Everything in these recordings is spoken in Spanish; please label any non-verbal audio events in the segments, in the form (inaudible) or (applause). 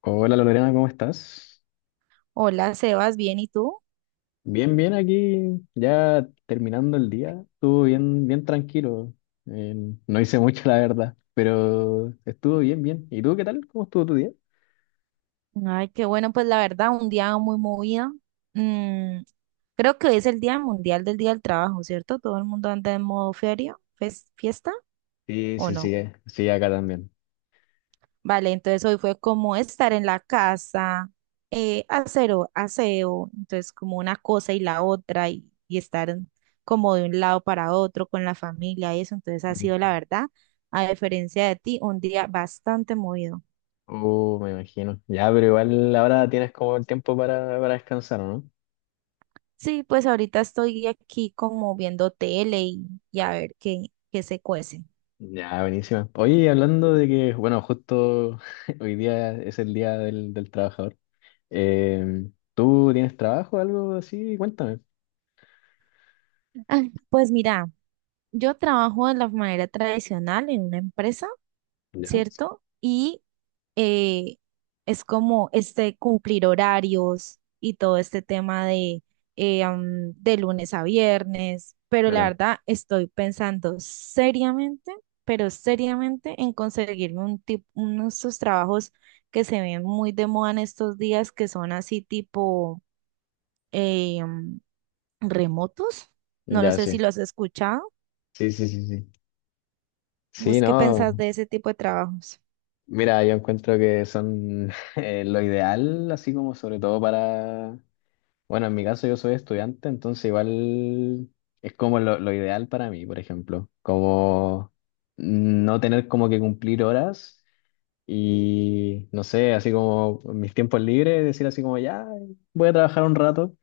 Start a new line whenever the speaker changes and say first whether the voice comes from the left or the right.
left: Hola Lorena, ¿cómo estás?
right: Hola, Sebas, ¿bien y tú?
left: Bien, bien, aquí ya terminando el día. Estuvo bien, bien tranquilo. Eh, no hice mucho, la verdad, pero estuvo bien, bien. ¿Y tú qué tal? ¿Cómo estuvo tu día?
right: Ay, qué bueno, pues la verdad, un día muy movido. Mm, creo que hoy es el Día Mundial del Día del Trabajo, ¿cierto? Todo el mundo anda en modo feria, fiesta,
left: Sí,
right: ¿o
left: sí,
right: no?
left: sí, sí, acá también.
right: Vale, entonces hoy fue como estar en la casa, hacer aseo, entonces como una cosa y la otra y estar como de un lado para otro con la familia y eso, entonces ha sido la verdad, a diferencia de ti, un día bastante movido.
left: Me imagino. Ya, pero igual ahora tienes como el tiempo para descansar, ¿o no?
right: Sí, pues ahorita estoy aquí como viendo tele y a ver qué se cuece.
left: Ya, buenísima. Oye, hablando de que, bueno, justo (laughs) hoy día es el día del trabajador. Eh, ¿Tú tienes trabajo o algo así? Cuéntame.
right: Ah, pues mira, yo trabajo de la manera tradicional en una empresa,
left: Ya.
right: ¿cierto? Y eh, es como este cumplir horarios y todo este tema de, de lunes a viernes, pero la
left: Claro,
right: verdad estoy pensando seriamente, pero seriamente en conseguirme un tipo, unos esos trabajos que se ven muy de moda en estos días, que son así tipo eh, am, remotos. No lo
left: ya
right: sé si
left: sí.
right: los has escuchado.
left: Sí, sí, sí, sí. Sí,
right: ¿Vos qué
left: no.
right: pensás de ese tipo de trabajos?
left: Mira, yo encuentro que son (laughs) lo ideal, así como sobre todo para. Bueno, en mi caso yo soy estudiante, entonces igual es como lo ideal para mí, por ejemplo. Como no tener como que cumplir horas y no sé, así como en mis tiempos libres, decir así como ya, voy a trabajar un rato.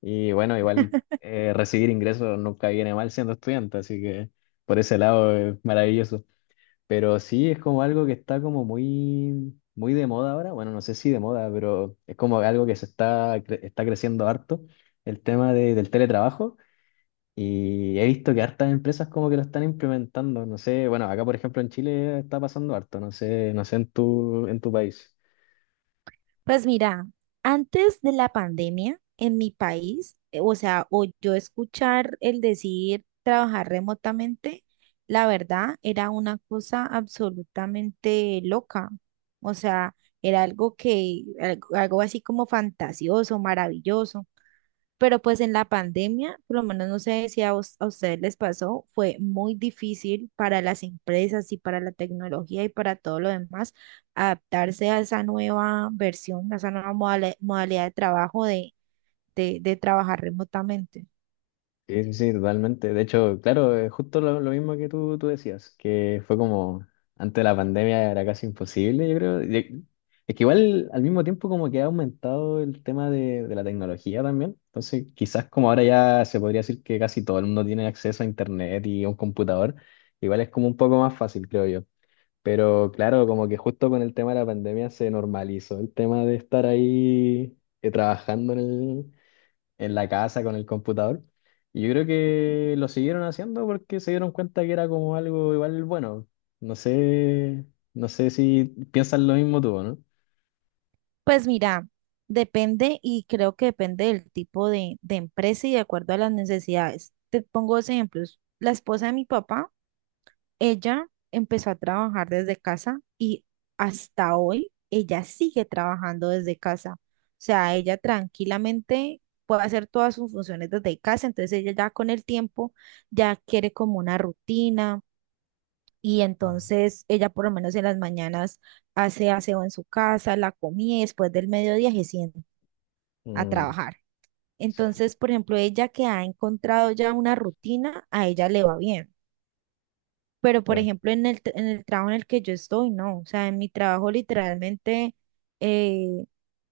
left: Y bueno, igual recibir ingresos nunca viene mal siendo estudiante, así que por ese lado es maravilloso. Pero sí es como algo que está como muy, muy de moda ahora. Bueno, no sé si de moda, pero es como algo que se está, está creciendo harto, el tema del teletrabajo. Y he visto que hartas empresas como que lo están implementando. No sé, bueno, acá por ejemplo en Chile está pasando harto, no sé, no sé en tu país.
right: Pues mira, antes de la pandemia en mi país, o sea, o yo escuchar el decir trabajar remotamente, la verdad era una cosa absolutamente loca. O sea, era algo así como fantasioso, maravilloso. Pero pues en la pandemia, por lo menos no sé si a ustedes les pasó, fue muy difícil para las empresas y para la tecnología y para todo lo demás adaptarse a esa nueva versión, a esa nueva modalidad de trabajo de, de trabajar remotamente.
left: Sí, sí, sí, totalmente. De hecho, claro, justo lo mismo que tú decías, que fue como antes de la pandemia era casi imposible, yo creo. Es que igual al mismo tiempo como que ha aumentado el tema de la tecnología también. Entonces, quizás como ahora ya se podría decir que casi todo el mundo tiene acceso a internet y a un computador, igual es como un poco más fácil, creo yo. Pero claro, como que justo con el tema de la pandemia se normalizó el tema de estar ahí trabajando en la casa con el computador. Y yo creo que lo siguieron haciendo porque se dieron cuenta que era como algo igual bueno. No sé, no sé si piensas lo mismo tú, ¿no?
right: Pues mira, depende y creo que depende del tipo de empresa y de acuerdo a las necesidades. Te pongo dos ejemplos. La esposa de mi papá. Ella empezó a trabajar desde casa y hasta hoy ella sigue trabajando desde casa. O sea, ella tranquilamente puede hacer todas sus funciones desde casa, entonces ella ya con el tiempo ya quiere como una rutina y entonces ella por lo menos en las mañanas hace aseo en su casa, la comida y después del mediodía se sienta a
left: Mm,
right: trabajar.
left: sí,
right: Entonces, por ejemplo, ella que ha encontrado ya una rutina, a ella le va bien. Pero, por
left: claro.
right: ejemplo, en el trabajo en el que yo estoy, no. O sea, en mi trabajo literalmente eh,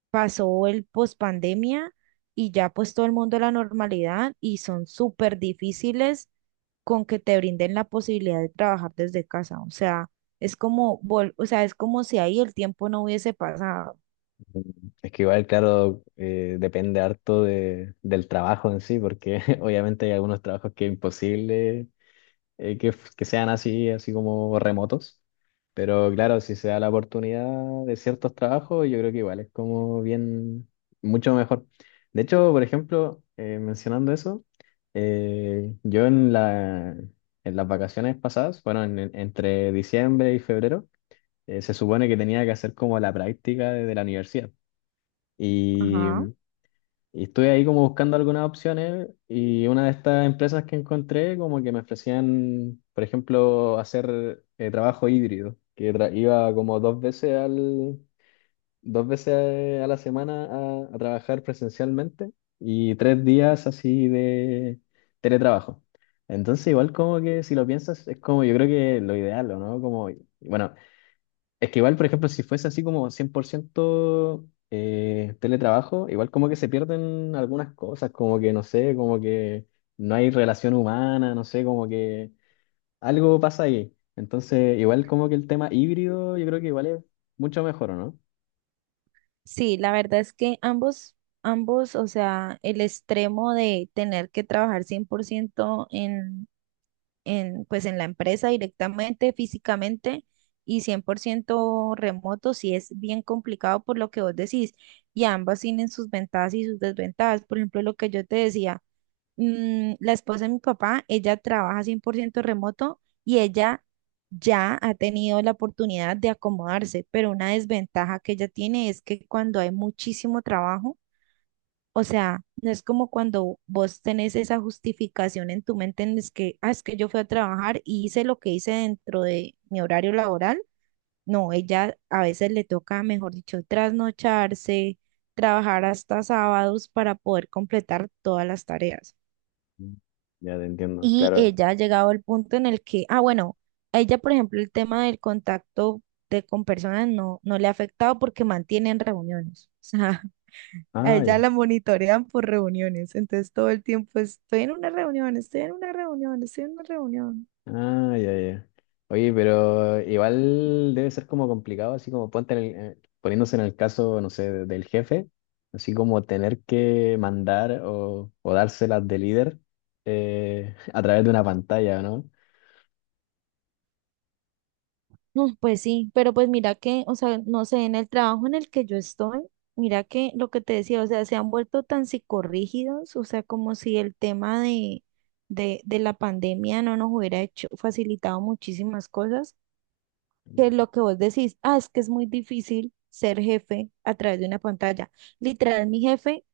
right: pasó el pospandemia y ya pues todo el mundo a la normalidad y son súper difíciles con que te brinden la posibilidad de trabajar desde casa. O sea, es como, o sea, es como si ahí el tiempo no hubiese pasado.
left: Mm, es que igual, claro, depende harto del trabajo en sí, porque (laughs) obviamente hay algunos trabajos que es imposible que, que sean así, así como remotos. Pero claro, si se da la oportunidad de ciertos trabajos, yo creo que igual es como bien, mucho mejor. De hecho, por ejemplo, mencionando eso, yo en las vacaciones pasadas, bueno, entre diciembre y febrero, se supone que tenía que hacer como la práctica de la universidad.
right: Ajá.
left: Y estuve ahí como buscando algunas opciones y una de estas empresas que encontré como que me ofrecían, por ejemplo, hacer trabajo híbrido, que iba como dos veces a la semana a trabajar presencialmente y tres días así de teletrabajo. Entonces igual como que si lo piensas es como yo creo que lo ideal, ¿o no? Como, bueno, es que igual, por ejemplo, si fuese así como 100% teletrabajo, igual como que se pierden algunas cosas, como que no sé, como que no hay relación humana, no sé, como que algo pasa ahí. Entonces, igual como que el tema híbrido, yo creo que igual es mucho mejor, ¿o no?
right: Sí, la verdad es que ambos, o sea, el extremo de tener que trabajar 100% en pues en la empresa directamente, físicamente y 100% remoto, sí es bien complicado por lo que vos decís. Y ambas tienen sus ventajas y sus desventajas. Por ejemplo, lo que yo te decía, la esposa de mi papá, ella trabaja 100% remoto y ella ya ha tenido la oportunidad de acomodarse, pero una desventaja que ella tiene es que cuando hay muchísimo trabajo, o sea, no es como cuando vos tenés esa justificación en tu mente en es que, ah, es que yo fui a trabajar y hice lo que hice dentro de mi horario laboral. No, ella a veces le toca, mejor dicho, trasnocharse, trabajar hasta sábados para poder completar todas las tareas.
left: Mm. Ya te entiendo,
right: Y
left: claro.
right: ella ha llegado al punto en el que, ah, bueno, a ella, por ejemplo, el tema del contacto con personas no le ha afectado porque mantienen reuniones. (laughs) O sea, a ella
left: Ah,
right: la monitorean por reuniones, entonces todo el tiempo estoy en una reunión, estoy en una reunión, estoy en una reunión.
left: ah, ya, ya. Oye, pero igual debe ser como complicado, así como ponte poniéndose en el caso, no sé, del jefe, así como tener que mandar o dárselas de líder (laughs) a través de una pantalla, ¿no?
right: Pues sí, pero pues mira que, o sea, no sé, en el trabajo en el que yo estoy, mira que lo que te decía, o sea, se han vuelto tan psicorrígidos, o sea, como si el tema de, de la pandemia no nos hubiera hecho, facilitado muchísimas cosas, que lo que vos decís, ah, es que es muy difícil ser jefe a través de una pantalla. Literal, mi jefe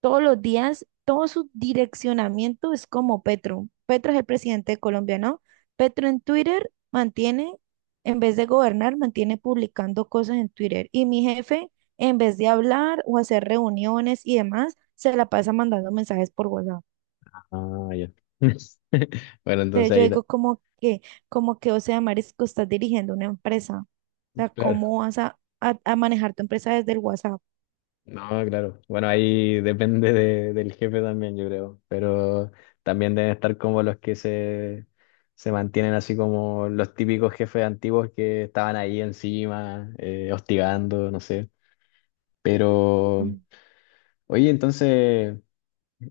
right: todos los días, todo su direccionamiento es como Petro. Petro es el presidente de Colombia, ¿no? Petro en Twitter mantiene, en vez de gobernar, mantiene publicando cosas en Twitter. Y mi jefe, en vez de hablar o hacer reuniones y demás, se la pasa mandando mensajes por WhatsApp.
left: Ah, ya. (laughs) Bueno, entonces
right: Entonces yo
left: ahí, ta-
right: digo como que, o sea, Marisco, estás dirigiendo una empresa. O sea,
left: claro.
right: ¿cómo vas a manejar tu empresa desde el WhatsApp?
left: No, claro. Bueno, ahí depende del jefe también, yo creo. Pero también deben estar como los se mantienen así como los típicos jefes antiguos que estaban ahí encima, hostigando, no sé. Pero, oye, entonces,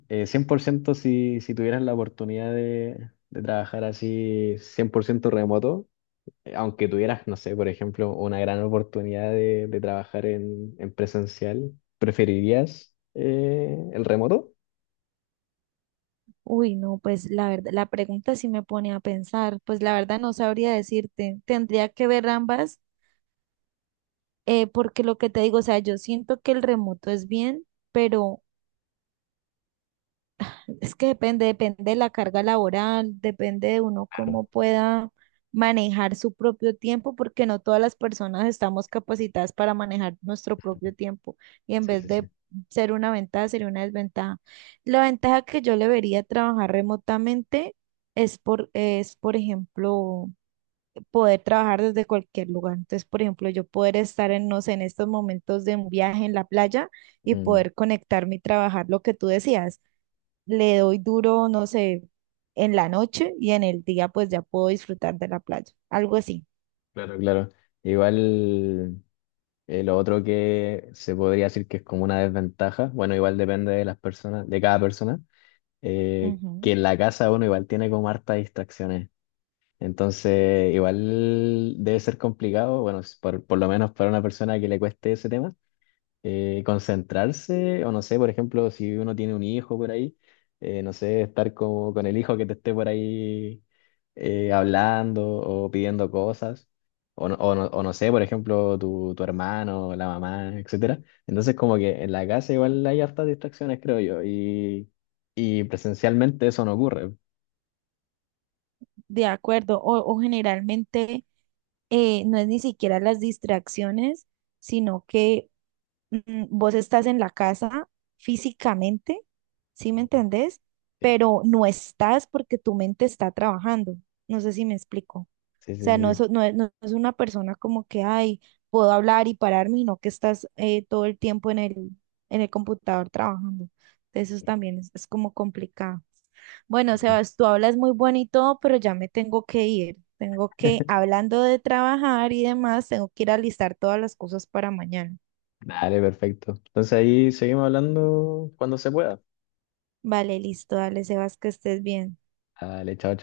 left: 100% si tuvieras la oportunidad de trabajar así, 100% remoto, aunque tuvieras, no sé, por ejemplo, una gran oportunidad de trabajar en presencial, ¿preferirías el remoto?
right: Uy, no, pues la verdad, la pregunta sí me pone a pensar, pues la verdad no sabría decirte, tendría que ver ambas, porque lo que te digo, o sea, yo siento que el remoto es bien, pero es que depende de la carga laboral, depende de uno cómo
left: Claro.
right: pueda manejar su propio tiempo, porque no todas las personas estamos capacitadas para manejar nuestro propio tiempo y en
left: Sí,
right: vez
left: sí,
right: de
left: sí.
right: ser una ventaja, sería una desventaja. La ventaja que yo le vería a trabajar remotamente es por ejemplo, poder trabajar desde cualquier lugar. Entonces, por ejemplo, yo poder estar en, no sé, en estos momentos de un viaje en la playa y
left: Mm,
right: poder conectarme y trabajar lo que tú decías le doy duro, no sé, en la noche y en el día pues ya puedo disfrutar de la playa, algo así.
left: claro, claro. Igual lo otro que se podría decir que es como una desventaja, bueno, igual depende de las personas, de cada persona, que
right: Ujú.
left: en la casa uno igual tiene como hartas distracciones. Entonces, igual debe ser complicado, bueno, por lo menos para una persona que le cueste ese tema, concentrarse, o no sé, por ejemplo, si uno tiene un hijo por ahí, no sé, estar como con el hijo que te esté por ahí hablando o pidiendo cosas, o no sé, por ejemplo, tu hermano, la mamá, etcétera. Entonces, como que en la casa igual hay hartas distracciones, creo yo, y presencialmente eso no ocurre.
right: De acuerdo, o generalmente no es ni siquiera las distracciones, sino que vos estás en la casa físicamente, ¿sí me entendés?
left: Sí,
right: Pero no estás porque tu mente está trabajando. No sé si me explico. O
left: sí,
right: sea, no es,
left: sí.
right: no es, no es una persona como que, ay, puedo hablar y pararme, y no que estás todo el tiempo en el computador trabajando. Entonces, eso también es como complicado. Bueno,
left: Sí.
right: Sebas, tú hablas muy bueno y todo, pero ya me tengo que ir. Tengo que,
left: (laughs)
right: hablando de trabajar y demás, tengo que ir a listar todas las cosas para mañana.
left: Dale, perfecto. Entonces ahí seguimos hablando cuando se pueda.
right: Vale, listo, dale, Sebas, que estés bien.
left: Dale, chao, chao.